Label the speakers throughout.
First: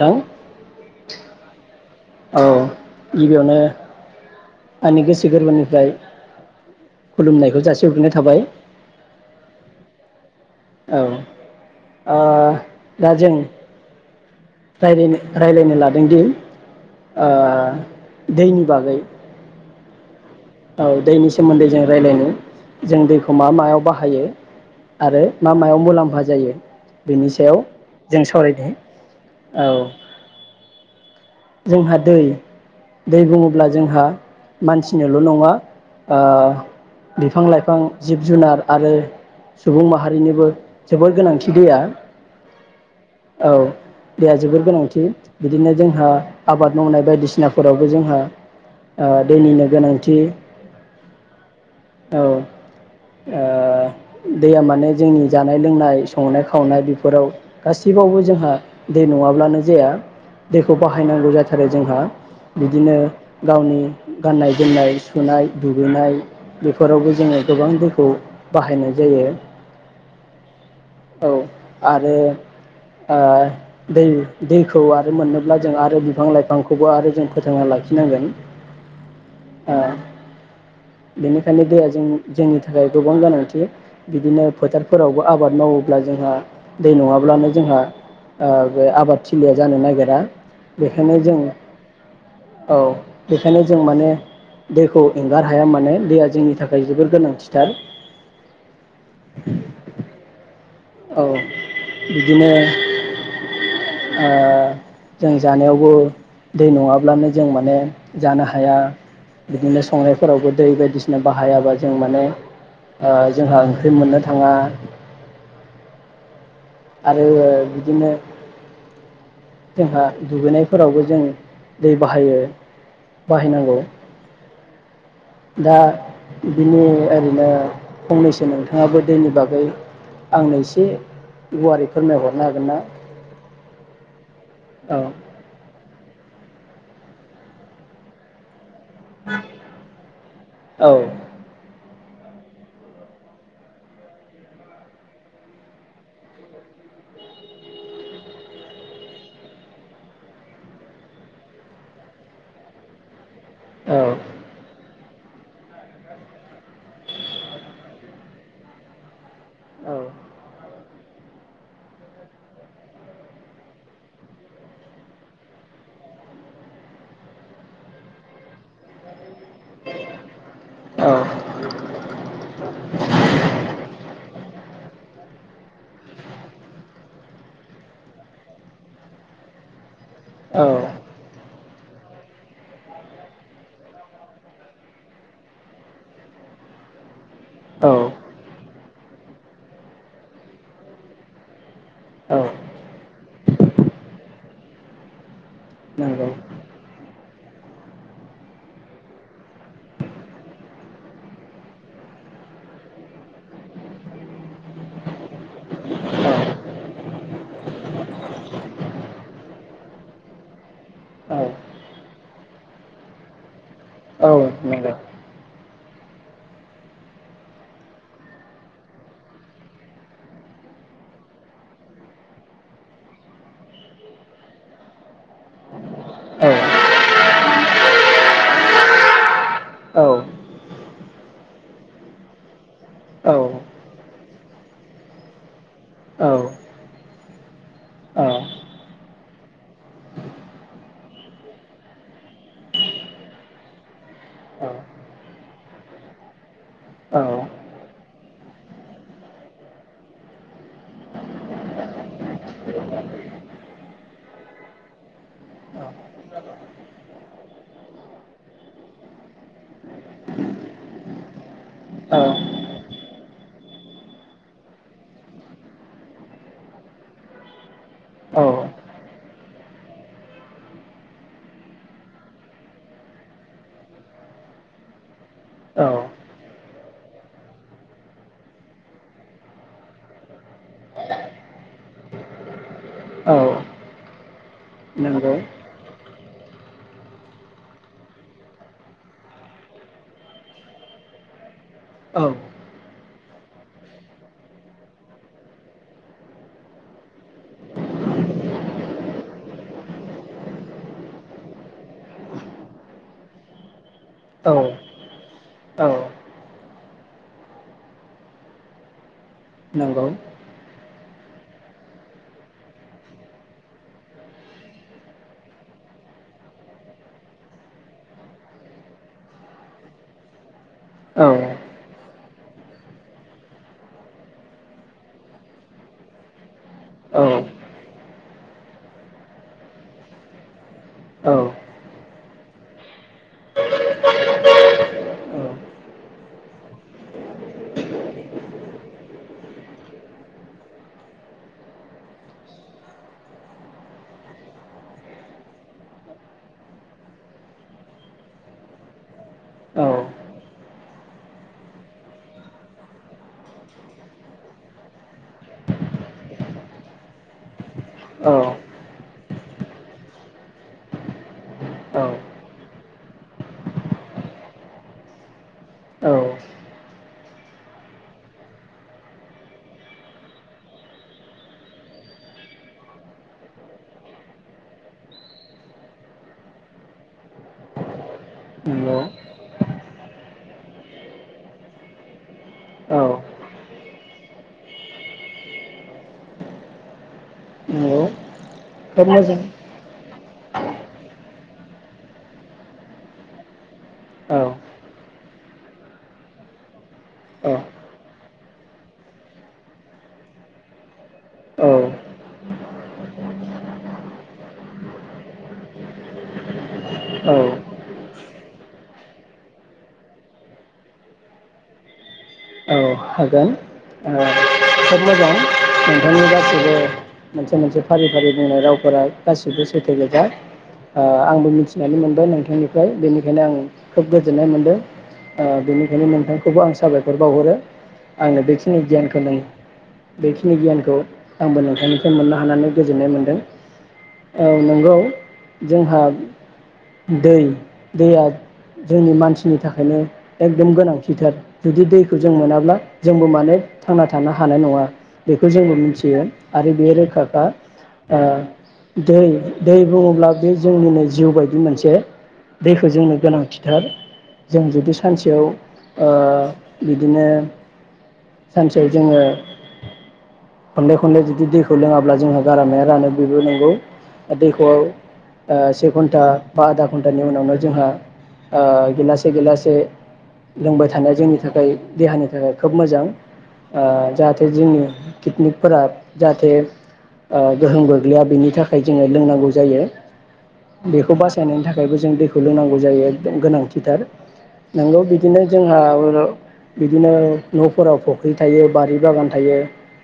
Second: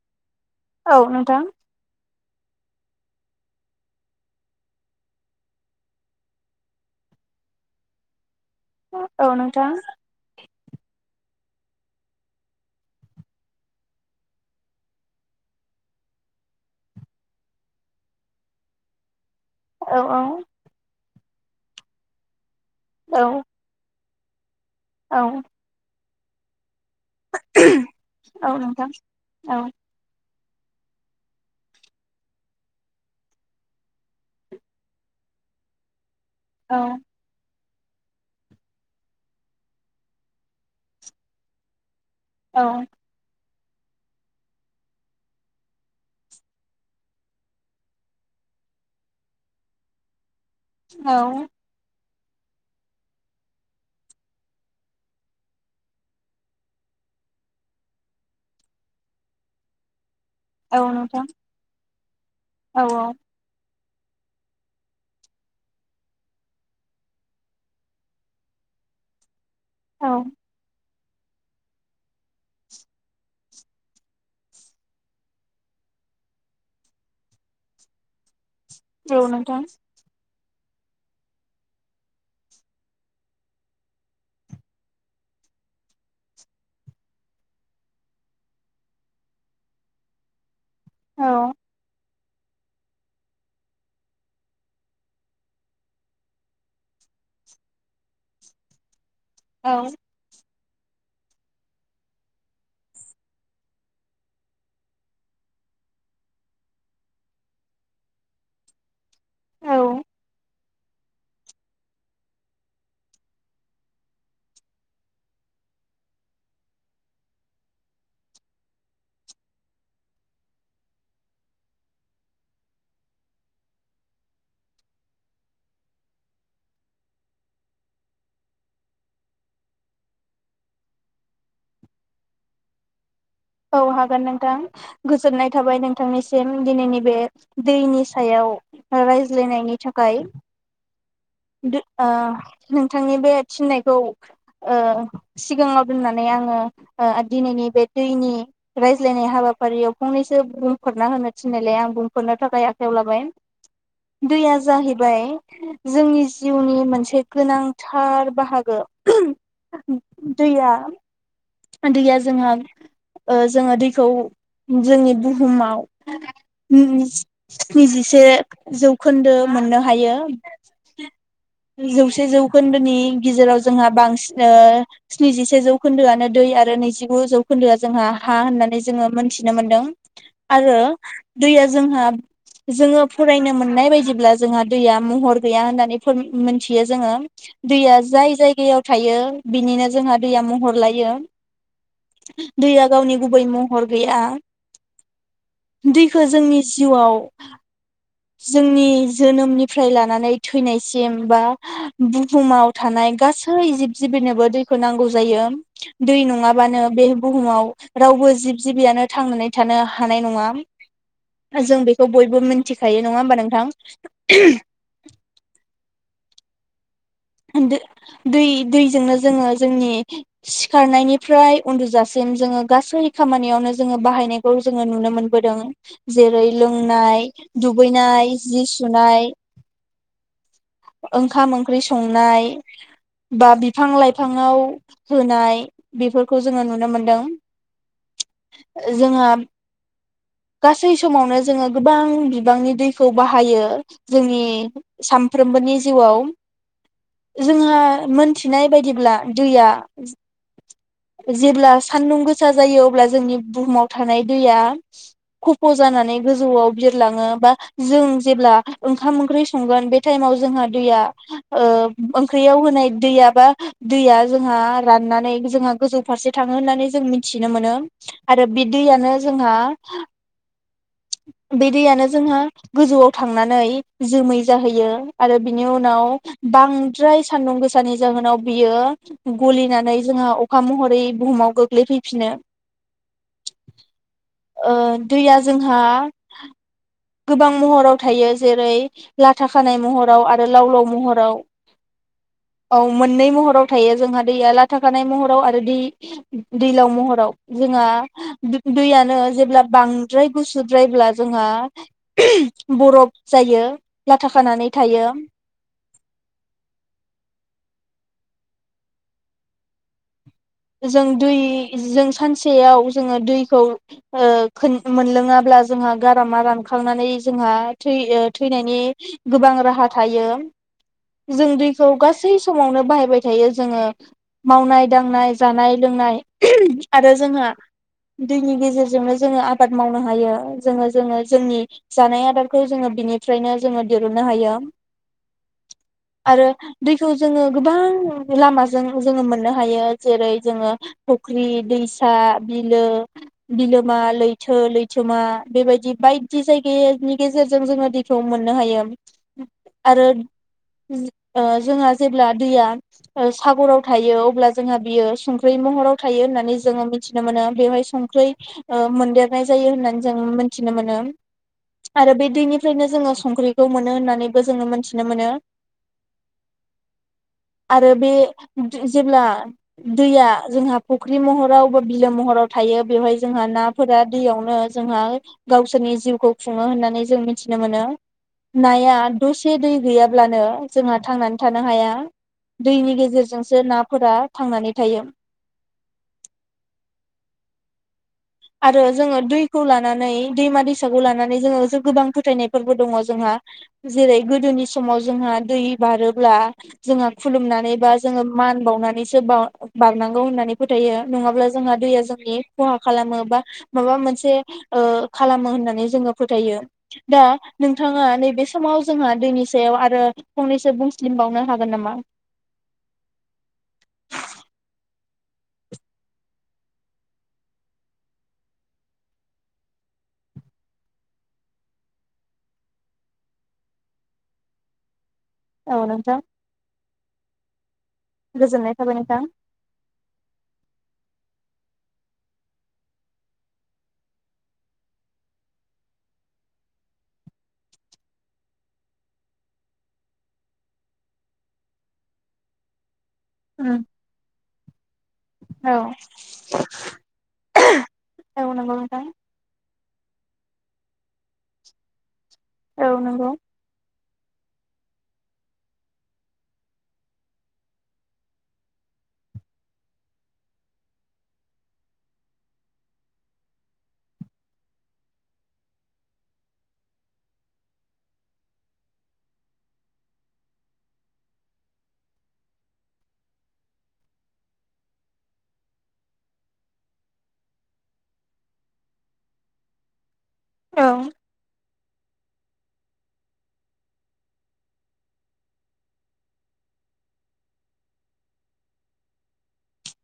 Speaker 1: थां
Speaker 2: औ नोंथां ।
Speaker 1: औ गिबियावनो आंनि गोसो गोरबोनिफ्राय खुलुमनायखौ जासिहरग्रोननाय थाबाय ।
Speaker 2: औ नोंथां ।
Speaker 1: औ ओ दा जों रायलायनो रायलायनो लादोंदि ओ दैनि बागै ।
Speaker 2: औ औ
Speaker 1: औ दैनि सोमोन्दै जों रायलायनो । जों
Speaker 2: औ
Speaker 1: दैखौ मा मायाव बाहायो [unintelligible] आरो
Speaker 2: औ
Speaker 1: मा मायाव मुलाम्फा जा जायो । बेनि सायाव जों
Speaker 2: औ
Speaker 1: सावरायनि
Speaker 2: नोंथां
Speaker 1: औ जोंहा दै दै बुङोब्ला जोंहा मानसिनोल' नङा ओ
Speaker 2: औ
Speaker 1: बिफां लाइ फां जिब जुनार आरो सुबुं माहारिनिबो जोबोर गोनांथि दैया ।
Speaker 2: औ ।
Speaker 1: औ दैया जोबोर गोनांथि बिदिनो जोंहा आबाद मावनाय बायदिसिनाफोरावबो जोंहा ओ दैनिनो गोनांथि
Speaker 2: औ ।
Speaker 1: औ ओ दैया माने जोंनि जानाय लोंनाय संनाय खावनाय बेफोराव गासैबावबो जोंहा दै नङाब्लानो जाया। दैखौ
Speaker 2: औ
Speaker 1: बाह
Speaker 2: नोंथां
Speaker 1: हायनांगौ जाथारो जोंहा
Speaker 2: औ
Speaker 1: बिदिनो गावनि गाननाय जोमनाय सुनाय दुगैनाय बेफोरावबो जोङो गोबां दैखौ बाहायनाय जायो ।
Speaker 2: औ ।
Speaker 1: औ आरो ओ दै दैखौ आरो मोननोब्ला जों आरो बिफां लाइफांखौबो आरो जों फोथांना लाखिनांगोन।
Speaker 2: औ नोंथां ।
Speaker 1: ओ बेनिखायनो दैया जों जोंनि थाखाय गोबां गोनांथि बिदिनो फोथारफोरावबो आबाद मावोब्ला जोंहा दै नङाब्लानो जोंहा ओ बे आबाद थिलिया जानो नागिरा। बेखायनो
Speaker 2: औ
Speaker 1: जों औ बेखायनो जों माने दैखौ एंगार हाया माने दैया जोंनि थाखाय जोबोर गोनांथिथार।
Speaker 2: औ ।
Speaker 1: औ बिदिनो ओ जों जानायावबो दै नङाब्लानो जों माने जानो हाया बिदिनो
Speaker 2: औ
Speaker 1: संनायफोरावबो दै बायदिसिना बाहायाबा जों माने ओ जोंहा ओंख्रि मोननो थाङा। आरो ओ बिदिनो जोंहा दुगैनायफोरावबो जों दै बाहायो बाहायनांगौ दा बिदिनि ओरैनो फंनैसो नोंथाङाबो दैनि बागै आंनो एसे गुवारै फोरमायहरनो हागोन ना?
Speaker 2: औ हागोन नोंथां
Speaker 1: औ
Speaker 2: गोजोननाय थाबाय नोंथांनिसिम । दिनैनि बे दैनि सायाव रायज्लायनायनि थाखाय
Speaker 1: औ
Speaker 2: दु ओ नोंथांनि बे थिननायखौ ओ सिगाङाव दोननानै आङो ओ दिनैनि बे दैनि रायज्लायनाय हाबाफारियाव फंनैसो बुंफोरना होनो थिन्नायलाय आं बुंफोरनो थाखाय आखायाव लाबाय।
Speaker 1: औ
Speaker 2: दैया जाहै बाय जोंनि जिउनि मोनसे गोनांथार बाहागो।
Speaker 1: औ
Speaker 2: दैया दैया जोंहा ओ जोङो दैखौ जोंनि बुहुमाव स्निजिसे जौखोन्दो मोननो हायो।
Speaker 1: औ ।
Speaker 2: जौसे बे जौखोन्दोनि गेजेराव जोंहा बांसिन ओ स्निजिसे जौखोन्दो आनो दै आरो नैजिगु जौखोन्दोआ जोंहा हा होननानै जोङो मोनथिनो मोनदों।
Speaker 1: औ
Speaker 2: आरो दैया जोंहा जोङो फरायनो मोननाय बायदिब्ला जोंहा दैया महर गैया होननानै फन मोनथियो जोङो
Speaker 1: औ
Speaker 2: दैया जाय जायगायाव थायो बिनिनो जोंहा दैया महर लायो
Speaker 1: औ
Speaker 2: दैया गावनि गुबै महर गैया । दैखो
Speaker 1: नंगौ
Speaker 2: जोंनि जिउआव जोंनि जोनोमनिफ्राय लानानै थैनाय सिम बा बुहुमाव थानाय गासै जिब जिबिनोबो दैखौ नांगौ जायो दै नङाबानो बे बुहुमाव रावबो जिब जिबियानो थांनानै थानो हानाय नङा।
Speaker 1: औ
Speaker 2: जों बेखौ बयबो मिथिखायो नङा होमबा नोंथां?
Speaker 1: औ नोगो
Speaker 2: ओंदो दै-दैजोंनो जोङो जोंनि सिखारनायनिफ्राय उन्दुजासिम जोङो गासै खामानियावनो जोङो बाहायनायखौ जोङो नुनो मोनबोदों जेरै
Speaker 1: औ
Speaker 2: लोंनाय दुगैनाय जि सुनाय
Speaker 1: औ
Speaker 2: ओंखाम ओंख्रि संनाय
Speaker 1: औ
Speaker 2: बा बिफां लाइफाङाव होनाय बेफोरखौ जोङो नुनो मोनदों। जोंहा गासै समावनो जोङो गोबां बिबांनि दैखौ बाहायो जोंनि साम फ्रोमबोनि जिउआव
Speaker 1: औ
Speaker 2: जोंहा मोनथिनाय बायदिब्ला दैया जेब्ला सान्दुं गोसा जायो अब्ला जोंनि बुहुमाव थानाय दैया खफ' जानानै गोजौआव बिरलाङो बा जों जेब्ला ओंखाम ओंख्रि संगोन बे टाइमाव जोंहा दैया ओ ओंख्रियाव होनाय दैया बा दैया जोंहा राननानै जोंहा गोजौ फारसे थाङो होननानै जों मिथिनो मोनो। आरो बि दैयानो जोंहा बे दैयानो जोंहा गोजौआव थांनानै जोमै जाहैयो। आरो बिनि
Speaker 1: औ
Speaker 2: उनाव बांद्राय सान्दुं गोसानि जाहोनाव बियो गलिनानै जोंहा अखा महरै बुहुमाव गोग्लैफैफिनो
Speaker 1: औ औ
Speaker 2: ओ
Speaker 1: नंगौ
Speaker 2: दैया जों हा गोबां महराव थायो जेरै लाथा खानाय महराव आरो लाव लाव महराव
Speaker 1: औ
Speaker 2: औ मोननै महराव थायो जोंहा दैया लाथाखानाय महराव आरो दै-दैलाव महराव जोंहा दैयानो जेब्ला बांद्राय गुसुद्रायब्ला जोंहा [unintelligible] बरफ जायो। लाथा
Speaker 1: औ
Speaker 2: खानानै थायो
Speaker 1: औ नंगौ
Speaker 2: जों दै जों सानसेयाव जोङो दैखौ ओ खो मोनलोङाब्ला जोंहा गारामा रानखांनानै जोंहा थै ओ थैनायनि गोबां राहा थायो।
Speaker 1: औ
Speaker 2: जों दै खौ गासै समावनो बाहायबाय थायो जोङो मावनाय दांनाय जानाय लोंनाय आरो
Speaker 1: औ
Speaker 2: जोंहा दैनि गेजेरजोंनो जोङो आबाद मावनो हायो जोङो जोङो
Speaker 1: औ
Speaker 2: जोंनि जानाय आदारखौ जोङो बिनिफ्रायनो जोङो दिरुननो हायो आरो दैखौ जोङो गोबां लामाजों जोङो मोननो हायो। जेरै जोङो फुख्रि दैसा बिलो बिलोमा लैथो लैथोमा बेबायदि बायदि जायगानि गेजेरजों जोङो दैखौ मोननो हायो
Speaker 1: औ
Speaker 2: आरो ओ जोंहा जेब्ला दैया सागराव थायो अब्ला जोंहा बियो संख्रि महराव थायो होननानै जोङो मिथिनो मोनो बेवहाय संख्रै
Speaker 1: औ
Speaker 2: मोनदेर नाय जायो होननानै जों मोनथिनो मोनो
Speaker 1: औ
Speaker 2: आरो बे दैनिफ्रायनो जोङो संख्रिखौ मोनो होननानैबो जोङो मोनथिनो मोनो। आरो बे जेब्ला दैया जोंहा फुख्रि महराव बा बिलो महराव थायो बेवहाय जोंहा नाफोरा दैयावनो जोंहा गावसोरनि जिउखौ खुङो होननानै जों मिथिनो मोनो। नाया
Speaker 1: नंगौ
Speaker 2: द'से दै गैयाब्लानो जोंहा थांनानै थानो हाया दैनि
Speaker 1: औ
Speaker 2: गेजेरजोंसो नाफोरा थांनानै थायो [inaudible]
Speaker 1: नंगौ
Speaker 2: आरो
Speaker 1: खोब
Speaker 2: जोङो
Speaker 1: मोजां
Speaker 2: दैखौ लानानै दैमा दैसाखौ लानानै जोङो गोबां फोथायनायफोरबो दङ जोंहा जेरै
Speaker 1: औ
Speaker 2: गोदोनि समाव जोंहा दै बारोब्ला जोंहा
Speaker 1: औ
Speaker 2: खुलुमनानै बा जोङो मान बावनानैसो ब-बारनांगौ होननानै फोथायो नङाब्ला जोंहा
Speaker 1: औ
Speaker 2: दैया जोंनि खहा खालामो बा माबा मोनसे ओ‌ खालामो होननानै जोङो फोथायो । दा
Speaker 1: औ
Speaker 2: नोंथाङा नैबे समाव जोंहा दैनि सायाव आरो फंनैसो बुंस्लिमबावनो हागोन नामा?
Speaker 1: ओ हागोन खोब मोजां नोंथांनि गासैबो मोनसे मोनसे फारि फारि बुंनाय रावफोरा गासिबो सैथोजोबखा आंबो मिथिनानै मोनबाय नोंथांनिफ्राय बेनिखायनो आं खोब गोजोननाय मोनदों। ओ
Speaker 2: औ
Speaker 1: बेनिखायनो
Speaker 2: नोंथां
Speaker 1: नोंथांखौबो आं साबायखर बावहरो आंनो
Speaker 2: गोजोननाय
Speaker 1: बेखिनि
Speaker 2: थाबाय
Speaker 1: गियानखौ
Speaker 2: नोंथां।
Speaker 1: नो बेखिनि गियानखौ आंबो नोंथांनिफ्राय मोननो हानानै गोजोननाय मोनदों औ नंगौ जोंहा दै दैया जोंनि मानसिनि थाखायनो एकदम गोनांथिथार जुदि दैखौ जों मोना मा जोंबो माने
Speaker 2: उम
Speaker 1: थांना थानो हा हानाय नङा बेखौ
Speaker 2: औ
Speaker 1: जोंबो मिथियो आरो बे रोखाखा ओ
Speaker 2: औ नंगौ नोंथां
Speaker 1: दै दै बुङोब्ला बे जोंनिनो जिउ बायदि मोनसे दैखौ
Speaker 2: औ
Speaker 1: जोंनो
Speaker 2: नंगौ
Speaker 1: गोनांथिथार जों जुदि सानसेयाव ओ बिदिनो सानसेयाव जोङो खनले खनले जुदि दैखौ लोङाब्ला जोंहा गारामाया रानो बेबो नंगौ दैखौ ओ से घन्टा बा आधा घन्टानि उनावनो जोंहा ओ गिलासे गिलासे लोंबाय थानाया जोंनि थाखाय देहानि थाखाय खोब मोजां ओ जाहाथे जोंनि कितनिकफोरा जाहाथे ओ गोहोम गोग्लैया बेनि थाखाय जोङो लोंनांगौ जायो।
Speaker 2: औ
Speaker 1: बेखौ बासायनायनि थाखायबो जों दैखौ लोंनांगौ जायो एकदम गोनांथिथार नोंगौ बिदिनो जोंहा बिदिनो न'फोराव फुख्रि थायो बारि बागान थायो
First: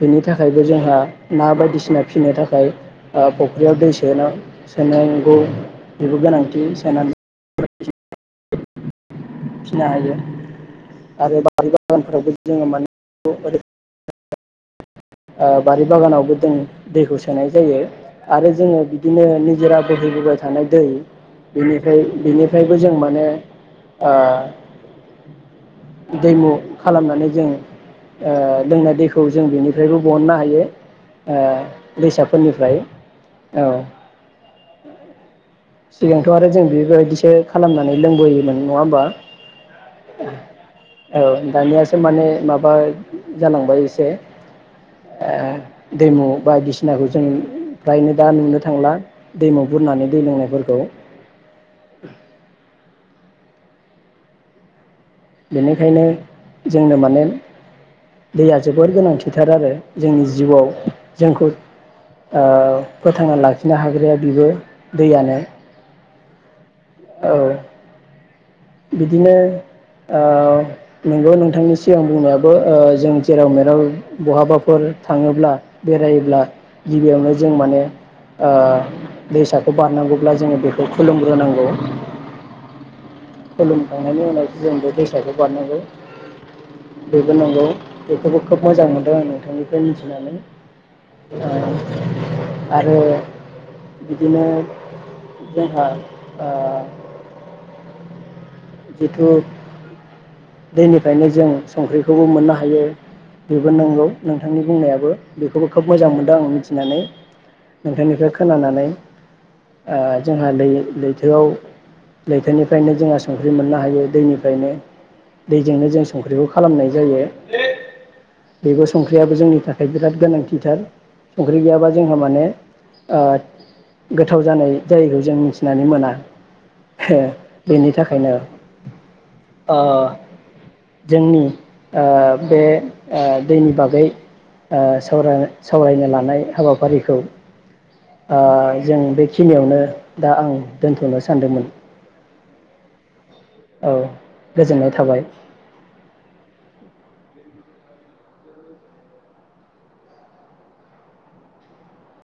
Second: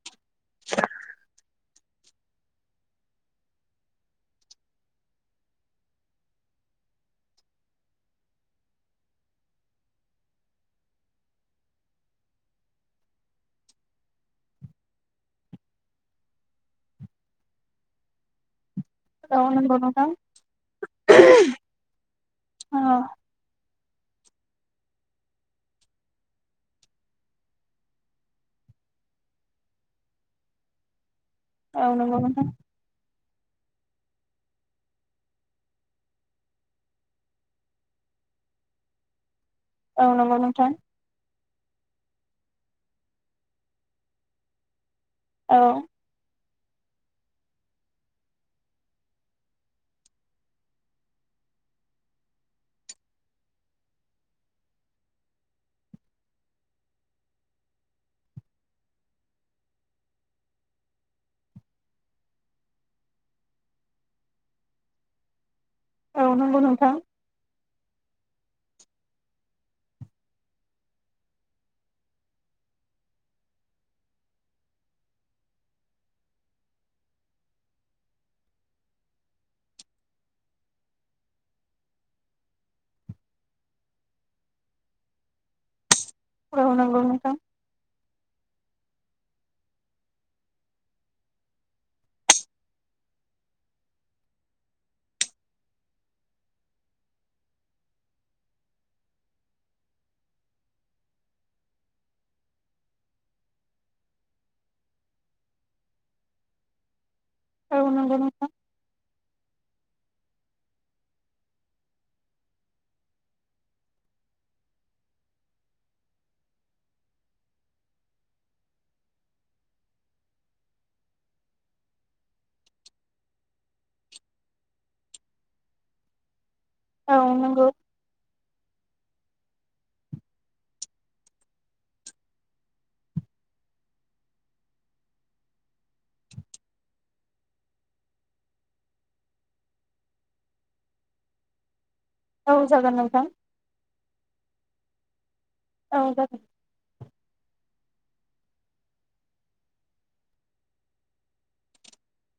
Speaker 1: बेनि थाखायबो जोंहा ना बायदिसिना फिनो थाखाय ओ फुख्रियाव दै सोना सोनांगौ बेबो गोनांथि सोन फिसिनो हायो आरो बारि बागानफोरावबो जोङो माने ओरै ओ बारि बागानावबो जों दैखौ सोनाय जायो आरो जोङो बिदिनो
Speaker 2: औ नंगौ
Speaker 1: निजोरा
Speaker 2: नोंथां
Speaker 1: बोहैबोबाय थानाय दै बेनिफ्राय बेनिफ्रायबो
Speaker 2: औ
Speaker 1: जों माने ओ दैमु खालामनानै जों ओ लोंनाय दैखौ जों बेनि [unintelligible] बहननो हायो आ
Speaker 2: औ नंगौ नोंथां
Speaker 1: दैसाफोरनिफ्राय औ [inaudible] सिगांथ' आरो जों बेबायदिसो खालामनानै लोंबोयोमोन नङा होमबा
Speaker 2: औ नंगौ नोंथां
Speaker 1: औ दानियासो माने माबा जालांबाय एसे आ
Speaker 2: औ
Speaker 1: दैमु बायदिसिनाखौ जों फ्रायनो दा नुनो थांला दैमु बुरनानै दै लोंनाय फोरखौ बेनिखायनो जोंनो माने दैया जोबोर गोनांथिथार आरो जोंनि जिउआव जोंखौ, ओ फोथांना लाखिनो हाग्राया बेबो दैयानो।
Speaker 2: औ नंगौ नोंथां
Speaker 1: औ बिदिनो ओ नोंगौ नोंथांनि सिगां बुंनायाबो ओ जों जेराव मेराव बहाबाफोर थाङोब्ला बेरायोब्ला गिबियावनो जों माने दैसाखौ बारनांगौब्ला जोङो बेखौ खुलुमग्रोनांगौ खुलुमखांनायनि उनावसो जों बे दैसाखौ बारनांगौ
Speaker 2: औ नंगौ
Speaker 1: बेबो
Speaker 2: नोंथां।
Speaker 1: नंगौ बेखौबो खोब मोजां मोनदों आं नोंथांनिफ्राय मिथिनानै ओ आरो बिदिनो जोंहा ओ जिथु दैनिफ्रायनो जों संख्रिखौबो मोननो हायो बेबो नंगौ नोंथांनि बुंनायाबो बेखौबो खोब मोजां मोनदों आं मिथिनानै
Speaker 2: औ नंगौ
Speaker 1: नोंथांनिफ्राय
Speaker 2: नोंथां
Speaker 1: खोनानानै ओ जोंहा लै-लैथोआव लैथोनिफ्रायनो जोंहा संख्रि मोननो हायो दैनिफ्रायनो, दैजोंनो जों संख्रिखौ खालामनाय जायो बेबो संख्रियाबो जोंनि थाखाय बिराद गोनांथिथार संख्रि गैयाबा जोंहा माने ओ गोथाव जानाय जायैखौ जों मिथिनानै मोना।
Speaker 2: औ
Speaker 1: हे!
Speaker 2: नंगौ
Speaker 1: बेनि था आ, जोंनि ओ बे आ दैनि बागै आ सावरायनो लानाय हाबाफारिखौ आ जों बेखिनियावनो दा आं दोन्थ'नो सानदोंमोन ।
Speaker 2: औ जागोन नोंथां ।
Speaker 1: औ गोजोननाय थाबाय ।
Speaker 2: औ, जागोन ।